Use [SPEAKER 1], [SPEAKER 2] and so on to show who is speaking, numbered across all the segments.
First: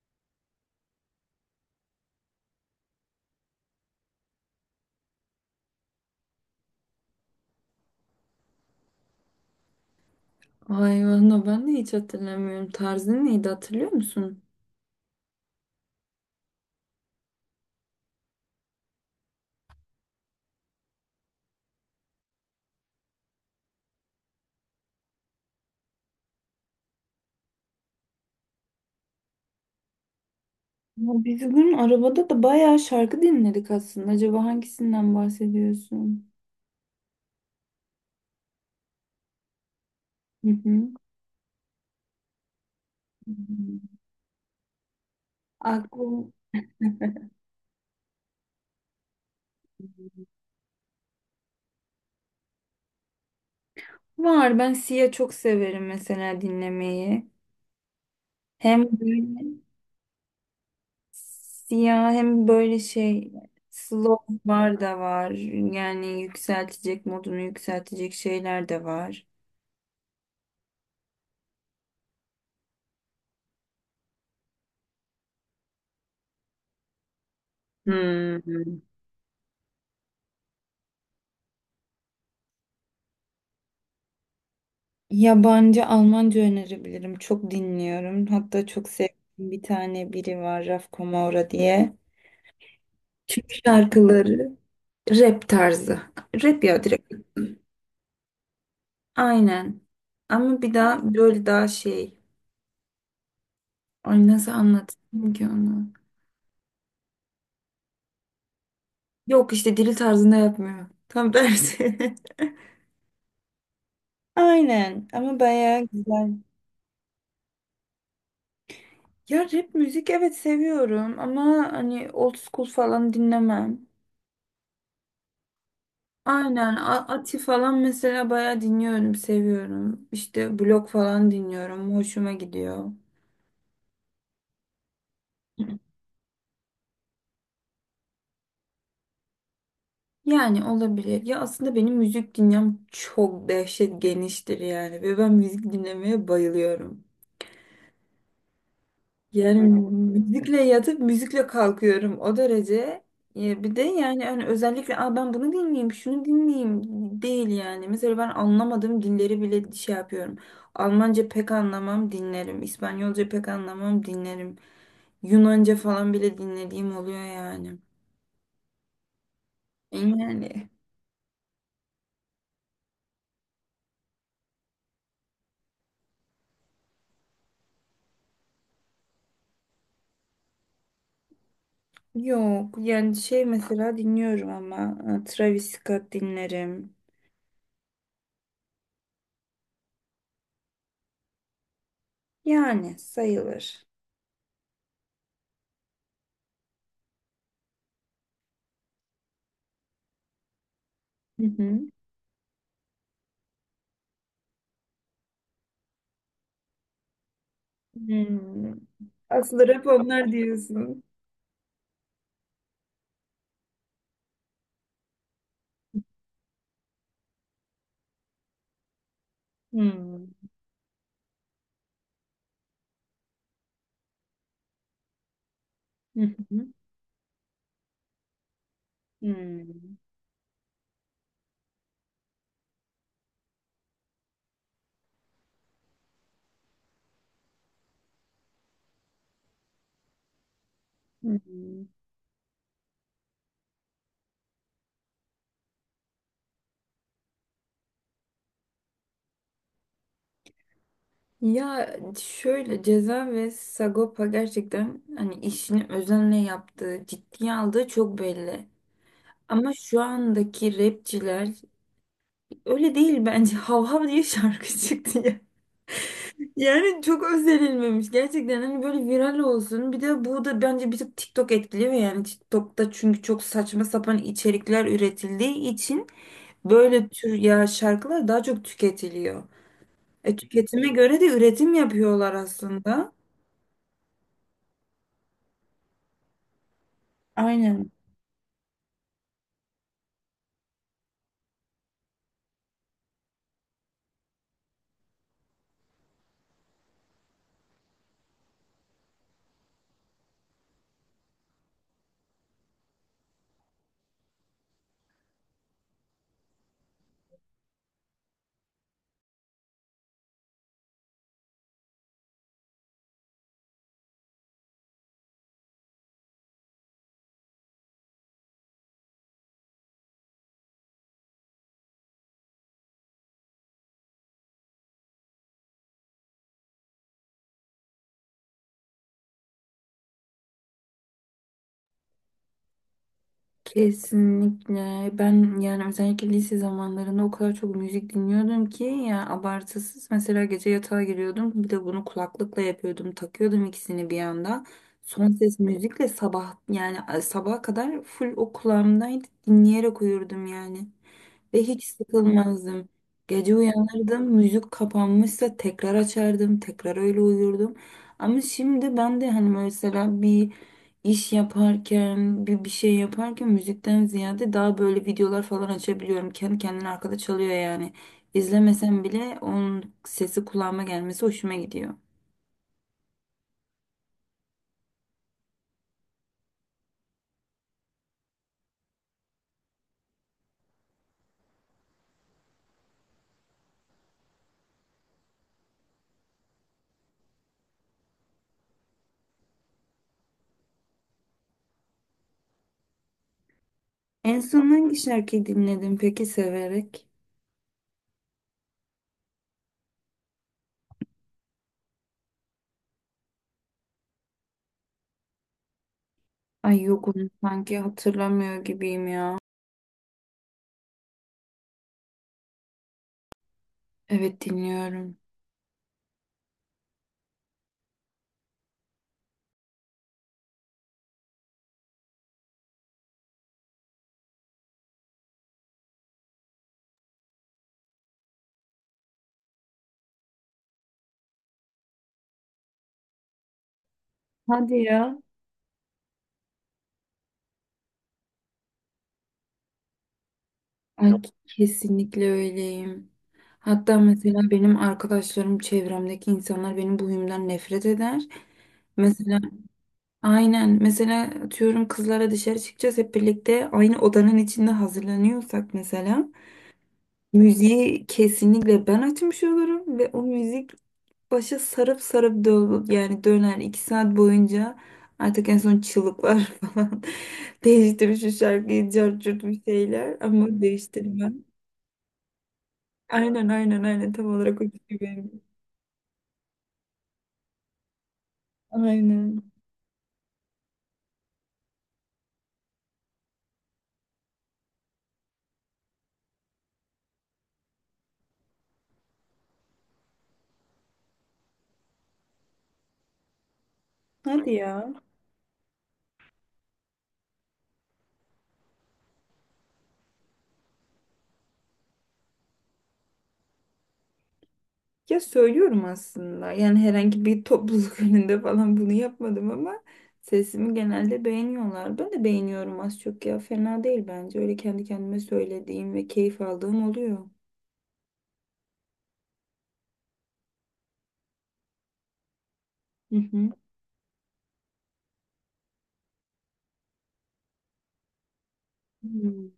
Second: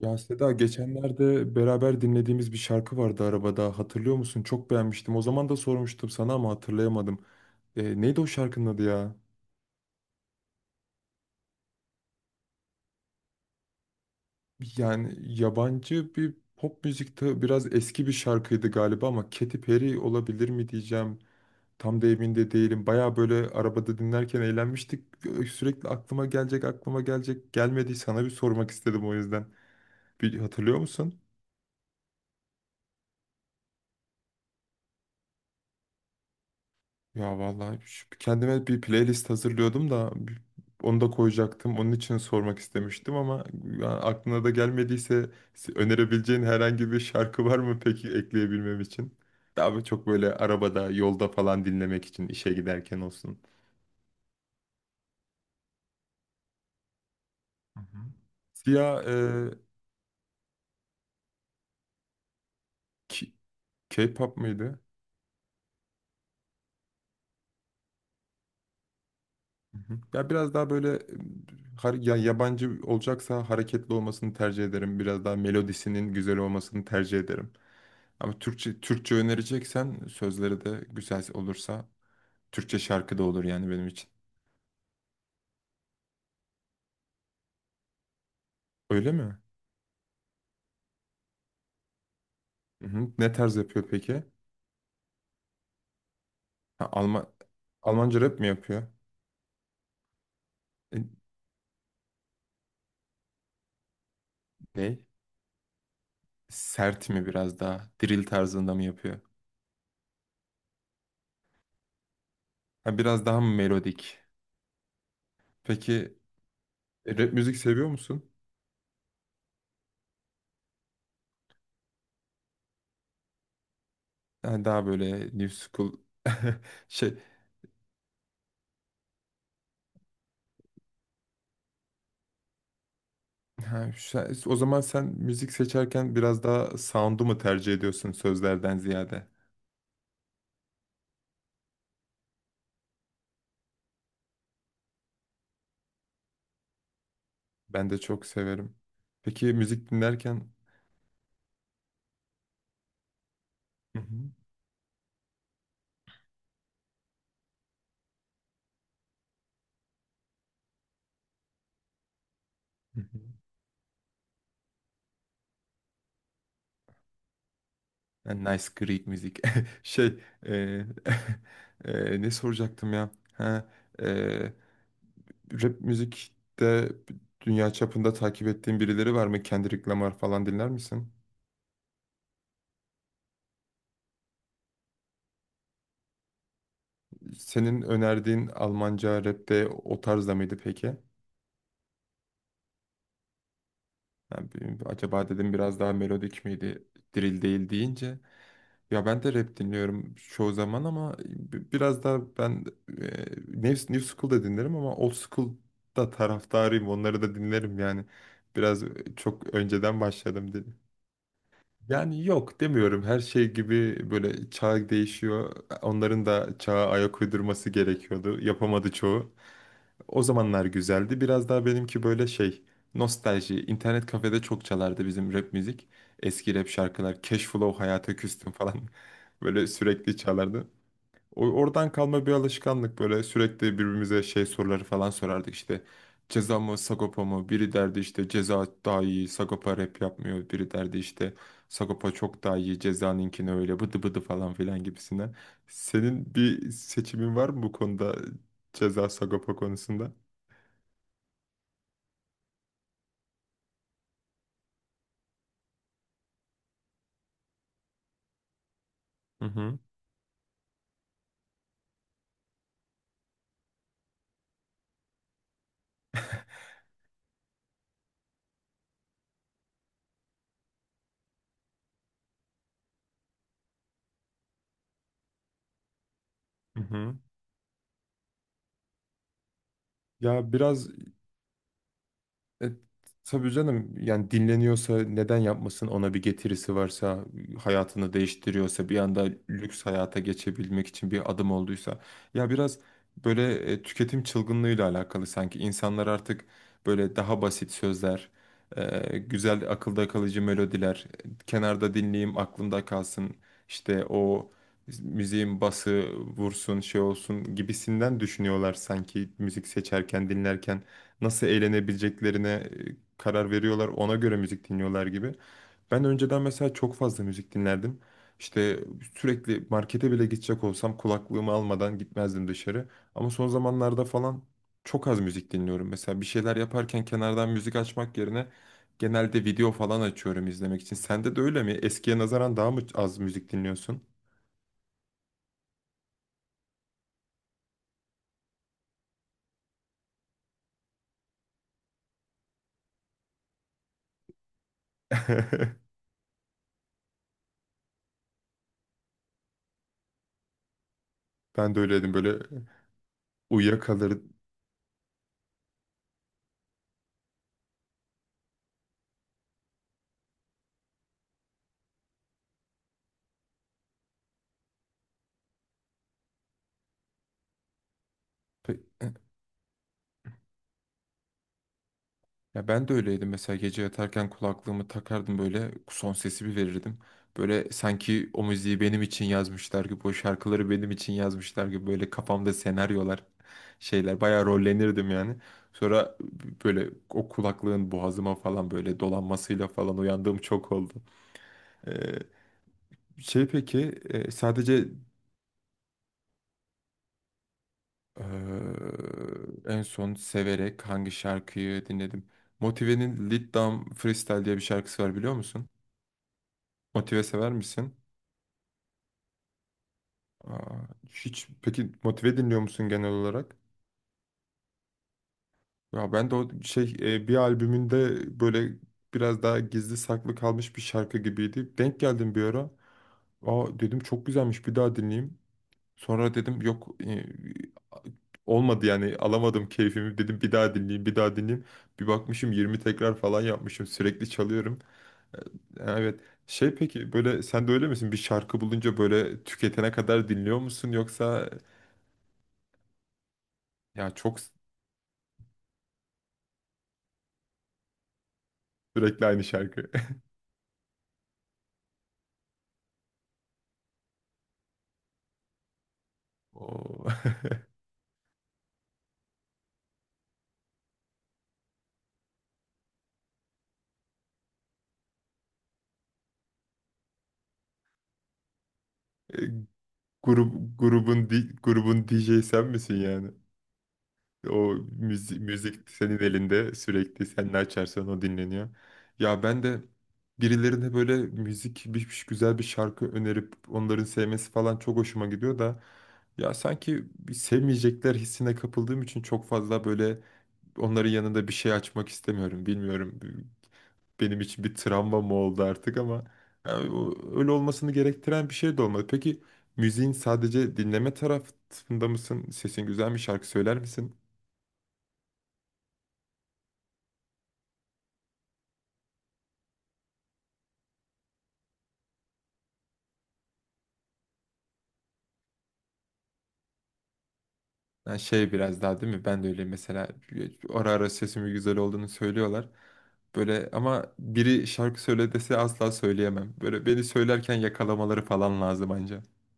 [SPEAKER 1] Ya Seda geçenlerde beraber dinlediğimiz bir şarkı vardı arabada, hatırlıyor musun? Çok beğenmiştim. O zaman da sormuştum sana ama hatırlayamadım. Neydi o şarkının adı ya?
[SPEAKER 2] Vay valla ben de hiç hatırlamıyorum. Tarzın neydi hatırlıyor musun?
[SPEAKER 1] Yani yabancı bir pop müzikte biraz eski bir şarkıydı galiba, ama Katy Perry olabilir mi diyeceğim. Tam da emin de değilim. Baya böyle arabada dinlerken eğlenmiştik. Sürekli aklıma gelecek aklıma gelecek gelmedi. Sana bir sormak istedim o yüzden. Bir hatırlıyor
[SPEAKER 2] Ya
[SPEAKER 1] musun?
[SPEAKER 2] biz bugün arabada da bayağı şarkı dinledik aslında. Acaba hangisinden bahsediyorsun?
[SPEAKER 1] Ya vallahi, kendime bir playlist hazırlıyordum da
[SPEAKER 2] Hı hı.
[SPEAKER 1] onu da koyacaktım. Onun için sormak istemiştim ama, ya aklına da gelmediyse,
[SPEAKER 2] Aklım
[SPEAKER 1] önerebileceğin herhangi bir şarkı var mı peki ekleyebilmem için? Daha çok böyle arabada, yolda falan dinlemek için, işe giderken olsun.
[SPEAKER 2] var. Ben Sia çok severim mesela dinlemeyi.
[SPEAKER 1] Hı hı.
[SPEAKER 2] Hem
[SPEAKER 1] Siyah
[SPEAKER 2] böyle Sia hem böyle şey
[SPEAKER 1] K-
[SPEAKER 2] slow
[SPEAKER 1] K-pop mıydı?
[SPEAKER 2] var da var. Yani yükseltecek modunu yükseltecek şeyler de var.
[SPEAKER 1] Hı hı. Ya biraz daha böyle ya yabancı olacaksa hareketli olmasını tercih ederim. Biraz daha melodisinin güzel olmasını tercih ederim. Ama Türkçe,
[SPEAKER 2] Hmm.
[SPEAKER 1] Türkçe önereceksen sözleri de güzel olursa Türkçe şarkı da olur yani benim için.
[SPEAKER 2] Yabancı Almanca önerebilirim. Çok dinliyorum. Hatta çok
[SPEAKER 1] Öyle mi?
[SPEAKER 2] sevdiğim bir tane biri var, Raf Kamora diye.
[SPEAKER 1] Hı hı. Ne
[SPEAKER 2] Türk
[SPEAKER 1] tarz yapıyor peki?
[SPEAKER 2] şarkıları rap tarzı. Rap ya,
[SPEAKER 1] Ha,
[SPEAKER 2] direkt.
[SPEAKER 1] Almanca rap mi yapıyor?
[SPEAKER 2] Aynen. Ama bir
[SPEAKER 1] E,
[SPEAKER 2] daha böyle daha şey. Ay, nasıl
[SPEAKER 1] Ne?
[SPEAKER 2] anlatayım ki onu?
[SPEAKER 1] Sert mi biraz daha? Drill tarzında mı yapıyor?
[SPEAKER 2] Yok işte dili tarzında yapmıyor. Tam tersi.
[SPEAKER 1] Ha, biraz daha mı melodik?
[SPEAKER 2] Aynen, ama bayağı
[SPEAKER 1] Peki
[SPEAKER 2] güzel.
[SPEAKER 1] rap müzik seviyor musun?
[SPEAKER 2] Ya rap müzik evet seviyorum ama hani old school falan dinlemem.
[SPEAKER 1] Ha, daha böyle new school
[SPEAKER 2] Aynen,
[SPEAKER 1] şey.
[SPEAKER 2] Ati falan mesela bayağı dinliyorum, seviyorum. İşte blok falan dinliyorum, hoşuma gidiyor.
[SPEAKER 1] Ha, o zaman sen müzik seçerken biraz daha sound'u mu tercih ediyorsun sözlerden ziyade?
[SPEAKER 2] Yani olabilir. Ya aslında benim müzik dinlem çok dehşet geniştir yani, ve ben müzik dinlemeye bayılıyorum.
[SPEAKER 1] Ben de çok severim. Peki
[SPEAKER 2] Yani
[SPEAKER 1] müzik dinlerken.
[SPEAKER 2] müzikle yatıp müzikle kalkıyorum o derece. Ya bir de
[SPEAKER 1] Hı
[SPEAKER 2] yani
[SPEAKER 1] hı,
[SPEAKER 2] hani özellikle, aa, ben bunu dinleyeyim, şunu dinleyeyim değil yani. Mesela ben anlamadığım dilleri bile şey yapıyorum. Almanca pek anlamam, dinlerim.
[SPEAKER 1] hı hı.
[SPEAKER 2] İspanyolca pek anlamam, dinlerim. Yunanca falan bile dinlediğim oluyor yani.
[SPEAKER 1] Yani nice Greek müzik. Şey, e,
[SPEAKER 2] Yani
[SPEAKER 1] ne soracaktım ya? Ha, e, rap müzikte dünya çapında takip ettiğin birileri var mı? Kendrick Lamar falan dinler misin?
[SPEAKER 2] yok yani şey mesela dinliyorum, ama Travis Scott dinlerim.
[SPEAKER 1] Senin önerdiğin Almanca rapte o tarzda mıydı peki?
[SPEAKER 2] Yani sayılır.
[SPEAKER 1] Yani, acaba dedim biraz daha melodik miydi? Drill değil deyince, ya ben de rap dinliyorum çoğu zaman, ama
[SPEAKER 2] Hı hı.
[SPEAKER 1] biraz daha ben New School'da dinlerim, ama Old School'da taraftarıyım. Onları da dinlerim yani.
[SPEAKER 2] Hmm.
[SPEAKER 1] Biraz çok
[SPEAKER 2] Aslında rap
[SPEAKER 1] önceden
[SPEAKER 2] onlar
[SPEAKER 1] başladım.
[SPEAKER 2] diyorsun.
[SPEAKER 1] Yani yok demiyorum, her şey gibi böyle çağ değişiyor. Onların da çağa ayak uydurması gerekiyordu. Yapamadı çoğu. O
[SPEAKER 2] Hmm.
[SPEAKER 1] zamanlar güzeldi. Biraz daha benimki böyle şey, nostalji. İnternet kafede çok çalardı bizim rap müzik.
[SPEAKER 2] Hı
[SPEAKER 1] Eski rap
[SPEAKER 2] hı.
[SPEAKER 1] şarkılar. Cashflow, Hayata Küstüm falan böyle
[SPEAKER 2] Hmm.
[SPEAKER 1] sürekli çalardı. Oradan kalma bir alışkanlık, böyle sürekli birbirimize şey soruları falan sorardık işte. Ceza mı Sagopa mı, biri derdi işte ceza daha iyi, Sagopa rap yapmıyor, biri derdi
[SPEAKER 2] Hı
[SPEAKER 1] işte
[SPEAKER 2] hı.
[SPEAKER 1] Sagopa çok daha iyi, cezanınkini öyle bıdı bıdı falan filan gibisinden. Senin bir seçimin var mı bu konuda, ceza Sagopa konusunda?
[SPEAKER 2] Ya şöyle, Ceza ve Sagopa gerçekten hani işini özenle yaptığı, ciddiye aldığı çok belli.
[SPEAKER 1] Hı
[SPEAKER 2] Ama
[SPEAKER 1] hı.
[SPEAKER 2] şu andaki rapçiler öyle değil bence. Hav hav diye şarkı çıktı ya. Yani çok özerilmemiş. Gerçekten hani böyle viral olsun. Bir de bu da bence bir tık TikTok etkiliyor yani. TikTok'ta çünkü çok saçma sapan içerikler üretildiği için
[SPEAKER 1] Hı
[SPEAKER 2] böyle
[SPEAKER 1] hı.
[SPEAKER 2] tür ya şarkılar daha çok tüketiliyor.
[SPEAKER 1] Ya
[SPEAKER 2] Tüketime
[SPEAKER 1] biraz.
[SPEAKER 2] göre de üretim yapıyorlar
[SPEAKER 1] E,
[SPEAKER 2] aslında.
[SPEAKER 1] tabii canım, yani dinleniyorsa neden yapmasın, ona bir getirisi varsa,
[SPEAKER 2] Aynen.
[SPEAKER 1] hayatını değiştiriyorsa, bir anda lüks hayata geçebilmek için bir adım olduysa. Ya biraz böyle tüketim çılgınlığıyla alakalı sanki insanlar artık böyle daha basit sözler, güzel akılda kalıcı melodiler, kenarda dinleyeyim aklımda kalsın işte o müziğin bası vursun şey olsun gibisinden düşünüyorlar, sanki müzik seçerken dinlerken nasıl eğlenebileceklerine karar veriyorlar. Ona göre müzik dinliyorlar gibi. Ben önceden mesela çok fazla müzik dinlerdim. İşte sürekli markete bile gidecek olsam kulaklığımı almadan gitmezdim dışarı. Ama son zamanlarda falan çok az müzik dinliyorum. Mesela bir şeyler yaparken kenardan müzik açmak yerine genelde video falan açıyorum izlemek için. Sende de öyle mi? Eskiye nazaran daha mı az müzik dinliyorsun?
[SPEAKER 2] Kesinlikle. Ben yani özellikle lise zamanlarında o kadar çok müzik dinliyordum ki ya, abartısız. Mesela gece yatağa giriyordum. Bir de bunu kulaklıkla yapıyordum. Takıyordum ikisini bir anda. Son ses müzikle sabah, yani sabaha kadar full o kulağımdaydı. Dinleyerek uyurdum yani. Ve
[SPEAKER 1] Ben de
[SPEAKER 2] hiç
[SPEAKER 1] öyleydim böyle,
[SPEAKER 2] sıkılmazdım. Gece uyanırdım,
[SPEAKER 1] uyuyakalır.
[SPEAKER 2] müzik kapanmışsa tekrar açardım, tekrar öyle uyurdum. Ama şimdi ben de hani mesela bir iş yaparken, bir şey yaparken müzikten ziyade daha böyle videolar falan açabiliyorum. Kendi kendine arkada çalıyor yani. İzlemesem bile onun sesi kulağıma gelmesi hoşuma gidiyor.
[SPEAKER 1] Ya ben de öyleydim, mesela gece yatarken kulaklığımı takardım, böyle son sesi bir verirdim. Böyle sanki o müziği benim için yazmışlar gibi, o şarkıları benim için yazmışlar gibi, böyle kafamda senaryolar, şeyler, bayağı rollenirdim yani. Sonra böyle o kulaklığın boğazıma falan böyle dolanmasıyla falan uyandığım çok oldu. Ee, Şey peki
[SPEAKER 2] En son
[SPEAKER 1] sadece
[SPEAKER 2] hangi şarkıyı dinledin peki, severek?
[SPEAKER 1] e, en son severek hangi şarkıyı dinledim? Motive'nin Lead Down Freestyle diye bir şarkısı var, biliyor musun?
[SPEAKER 2] Ay yok,
[SPEAKER 1] Motive
[SPEAKER 2] onu
[SPEAKER 1] sever
[SPEAKER 2] sanki
[SPEAKER 1] misin?
[SPEAKER 2] hatırlamıyor gibiyim ya.
[SPEAKER 1] Aa, hiç peki motive dinliyor musun genel olarak?
[SPEAKER 2] Evet dinliyorum.
[SPEAKER 1] Ya ben de o şey bir albümünde böyle biraz daha gizli saklı kalmış bir şarkı gibiydi. Denk geldim bir ara. Aa, dedim çok güzelmiş, bir daha dinleyeyim. Sonra dedim yok, olmadı yani, alamadım keyfimi, dedim bir daha dinleyeyim, bir daha dinleyeyim. Bir bakmışım 20 tekrar falan yapmışım, sürekli çalıyorum.
[SPEAKER 2] Hadi ya.
[SPEAKER 1] E, Evet. Şey peki böyle sen de öyle misin? Bir şarkı bulunca böyle tüketene kadar dinliyor musun
[SPEAKER 2] Ay,
[SPEAKER 1] yoksa?
[SPEAKER 2] kesinlikle öyleyim. Hatta
[SPEAKER 1] Ya çok,
[SPEAKER 2] mesela benim arkadaşlarım, çevremdeki insanlar benim bu huyumdan nefret eder.
[SPEAKER 1] sürekli
[SPEAKER 2] Mesela
[SPEAKER 1] aynı şarkı.
[SPEAKER 2] aynen, mesela atıyorum kızlara dışarı çıkacağız, hep birlikte aynı odanın içinde hazırlanıyorsak mesela
[SPEAKER 1] O
[SPEAKER 2] müziği kesinlikle ben açmış olurum, ve o müzik başa sarıp sarıp dö yani döner iki saat boyunca, artık en son çığlıklar falan değiştirir şu şarkıyı cart
[SPEAKER 1] E,
[SPEAKER 2] curt bir şeyler,
[SPEAKER 1] grup
[SPEAKER 2] ama
[SPEAKER 1] grubun
[SPEAKER 2] değiştirmem.
[SPEAKER 1] di- grubun DJ sen misin yani?
[SPEAKER 2] Aynen, aynen, aynen, tam olarak o
[SPEAKER 1] O
[SPEAKER 2] kişi
[SPEAKER 1] müzik,
[SPEAKER 2] benim.
[SPEAKER 1] müzik senin elinde, sürekli sen ne açarsan o dinleniyor.
[SPEAKER 2] Aynen.
[SPEAKER 1] Ya ben de birilerine böyle müzik, güzel bir şarkı önerip onların sevmesi falan çok hoşuma gidiyor da, ya sanki bir sevmeyecekler hissine kapıldığım için çok fazla böyle onların yanında bir şey açmak istemiyorum. Bilmiyorum, benim
[SPEAKER 2] Hadi
[SPEAKER 1] için bir
[SPEAKER 2] ya.
[SPEAKER 1] travma mı oldu artık, ama yani öyle olmasını gerektiren bir şey de olmadı. Peki müziğin sadece dinleme tarafında mısın? Sesin güzel mi? Şarkı söyler misin?
[SPEAKER 2] Ya söylüyorum aslında. Yani herhangi bir topluluk önünde falan bunu yapmadım, ama sesimi genelde beğeniyorlar. Ben de beğeniyorum az çok ya. Fena değil bence. Öyle kendi kendime söylediğim ve keyif aldığım oluyor.
[SPEAKER 1] Yani şey biraz daha, değil mi? Ben de öyle mesela, ara ara sesimin güzel olduğunu söylüyorlar.
[SPEAKER 2] Hı hı.
[SPEAKER 1] Böyle, ama biri şarkı söyle dese asla söyleyemem. Böyle beni söylerken yakalamaları falan lazım anca.
[SPEAKER 2] Hmm.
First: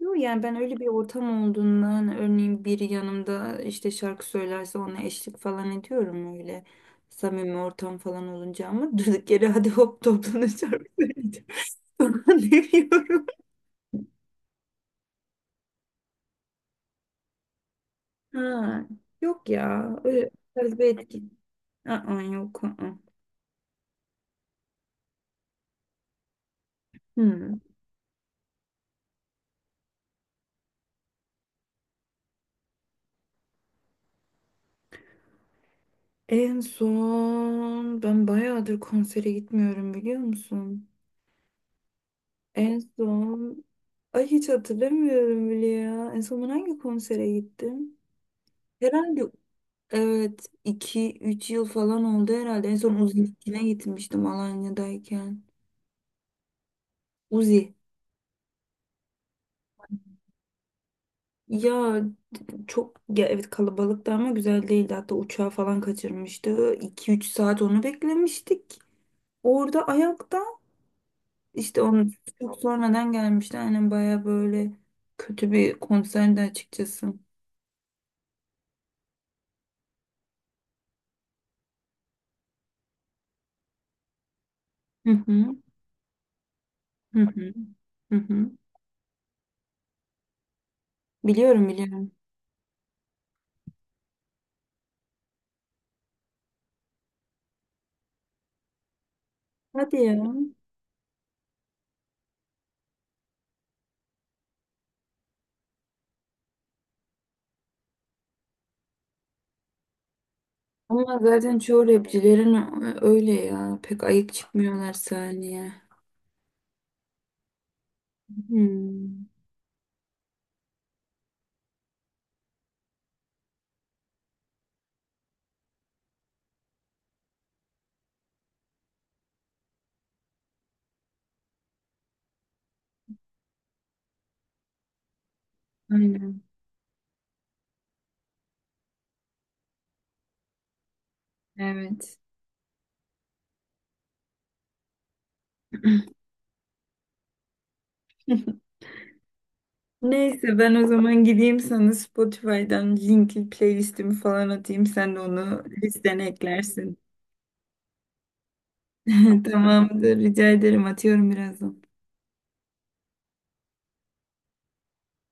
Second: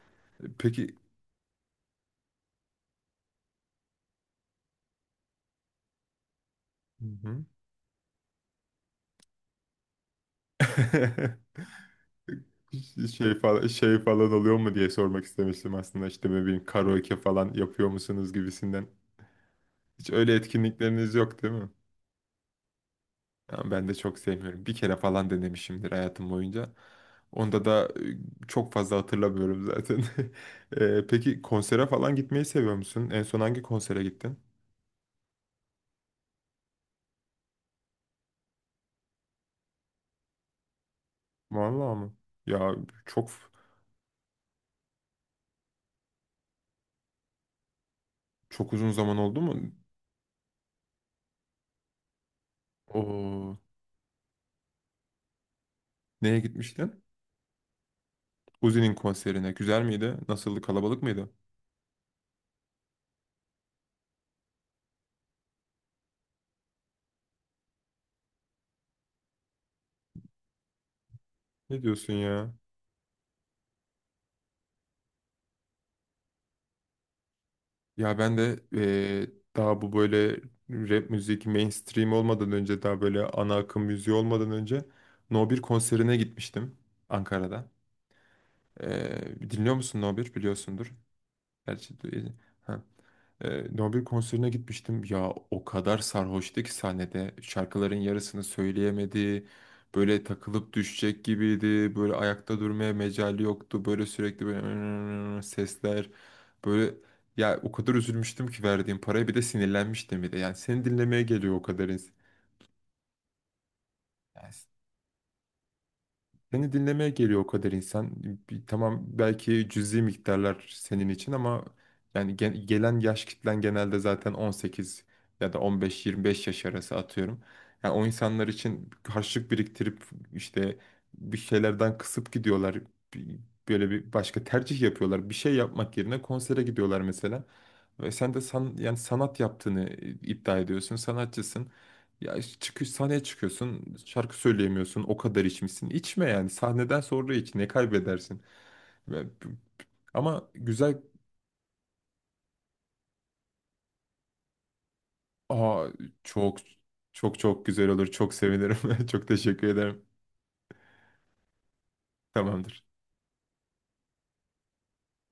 [SPEAKER 2] Yok yani ben öyle bir
[SPEAKER 1] Peki.
[SPEAKER 2] ortam olduğundan, örneğin biri yanımda işte şarkı söylerse ona eşlik falan ediyorum, öyle
[SPEAKER 1] Hı hı.
[SPEAKER 2] samimi ortam falan olunca. Ama durduk yere hadi hop toplanın şarkı söyleyeceğim falan demiyorum.
[SPEAKER 1] Şey falan, şey falan oluyor mu diye sormak istemiştim aslında, işte ne bileyim, karaoke falan yapıyor musunuz
[SPEAKER 2] Ha,
[SPEAKER 1] gibisinden.
[SPEAKER 2] yok ya
[SPEAKER 1] Hiç
[SPEAKER 2] öyle
[SPEAKER 1] öyle
[SPEAKER 2] tarz bir
[SPEAKER 1] etkinlikleriniz
[SPEAKER 2] etki.
[SPEAKER 1] yok değil mi?
[SPEAKER 2] Aa, yok. Aa.
[SPEAKER 1] Ya ben de çok sevmiyorum. Bir kere falan denemişimdir hayatım boyunca.
[SPEAKER 2] Hmm.
[SPEAKER 1] Onda da çok fazla hatırlamıyorum zaten. Peki konsere falan gitmeyi seviyor musun? En son hangi konsere gittin?
[SPEAKER 2] En son ben bayağıdır konsere gitmiyorum, biliyor musun?
[SPEAKER 1] Vallahi mı? Ya
[SPEAKER 2] En
[SPEAKER 1] çok,
[SPEAKER 2] son, ay hiç hatırlamıyorum bile ya. En son ben hangi konsere gittim?
[SPEAKER 1] çok uzun zaman
[SPEAKER 2] Herhalde
[SPEAKER 1] oldu mu?
[SPEAKER 2] evet, iki üç yıl falan oldu herhalde. En son
[SPEAKER 1] Oo,
[SPEAKER 2] Uzi'ninkine gitmiştim Alanya'dayken.
[SPEAKER 1] neye gitmiştin?
[SPEAKER 2] Uzi.
[SPEAKER 1] Uzi'nin konserine. Güzel miydi? Nasıldı? Kalabalık mıydı?
[SPEAKER 2] Ya çok ya, evet kalabalıktı ama güzel değildi. Hatta uçağı falan kaçırmıştı. 2 üç saat onu beklemiştik. Orada ayakta işte
[SPEAKER 1] Ne
[SPEAKER 2] onu
[SPEAKER 1] diyorsun ya?
[SPEAKER 2] çok sonradan gelmişti. Aynen, baya böyle kötü bir konserdi açıkçası.
[SPEAKER 1] Ya ben de daha bu böyle rap müzik mainstream olmadan önce, daha böyle ana akım müziği olmadan önce,
[SPEAKER 2] Hı
[SPEAKER 1] No
[SPEAKER 2] hı.
[SPEAKER 1] 1 konserine gitmiştim
[SPEAKER 2] Hı hı.
[SPEAKER 1] Ankara'da.
[SPEAKER 2] Hı hı.
[SPEAKER 1] Dinliyor musun, No 1 biliyorsundur.
[SPEAKER 2] Biliyorum,
[SPEAKER 1] Gerçi du-
[SPEAKER 2] biliyorum.
[SPEAKER 1] e, ha. Nobel konserine gitmiştim. Ya o kadar sarhoştu ki sahnede. Şarkıların yarısını söyleyemedi.
[SPEAKER 2] Hadi ya.
[SPEAKER 1] Böyle takılıp düşecek gibiydi. Böyle ayakta durmaya mecali yoktu. Böyle sürekli böyle sesler. Böyle ya o kadar üzülmüştüm ki verdiğim paraya, bir de sinirlenmiştim bir de. Yani seni
[SPEAKER 2] Ama
[SPEAKER 1] dinlemeye geliyor
[SPEAKER 2] zaten
[SPEAKER 1] o
[SPEAKER 2] çoğu
[SPEAKER 1] kadar insan.
[SPEAKER 2] rapçilerin öyle ya. Pek ayık çıkmıyorlar sahneye.
[SPEAKER 1] Seni dinlemeye geliyor o kadar insan. Tamam
[SPEAKER 2] Hmm,
[SPEAKER 1] belki cüzi miktarlar senin için, ama yani gelen yaş kitlen genelde zaten 18 ya da 15-25 yaş arası atıyorum. Yani o insanlar için harçlık biriktirip işte bir şeylerden kısıp gidiyorlar. Bir- Böyle bir başka tercih yapıyorlar. Bir şey yapmak yerine
[SPEAKER 2] aynen.
[SPEAKER 1] konsere gidiyorlar mesela. Ve sen de yani sanat yaptığını iddia ediyorsun, sanatçısın.
[SPEAKER 2] Evet.
[SPEAKER 1] Ya çıkış sahneye çıkıyorsun, şarkı söyleyemiyorsun, o kadar içmişsin. İçme yani. Sahneden sonra iç, ne kaybedersin? Ve- Ama
[SPEAKER 2] Neyse, ben o
[SPEAKER 1] güzel,
[SPEAKER 2] zaman gideyim sana Spotify'dan linkli playlistimi falan atayım. Sen de onu
[SPEAKER 1] aa,
[SPEAKER 2] listene
[SPEAKER 1] çok
[SPEAKER 2] eklersin.
[SPEAKER 1] çok çok güzel olur. Çok sevinirim. Çok teşekkür ederim.
[SPEAKER 2] Tamamdır. Rica ederim. Atıyorum birazdan.
[SPEAKER 1] Tamamdır.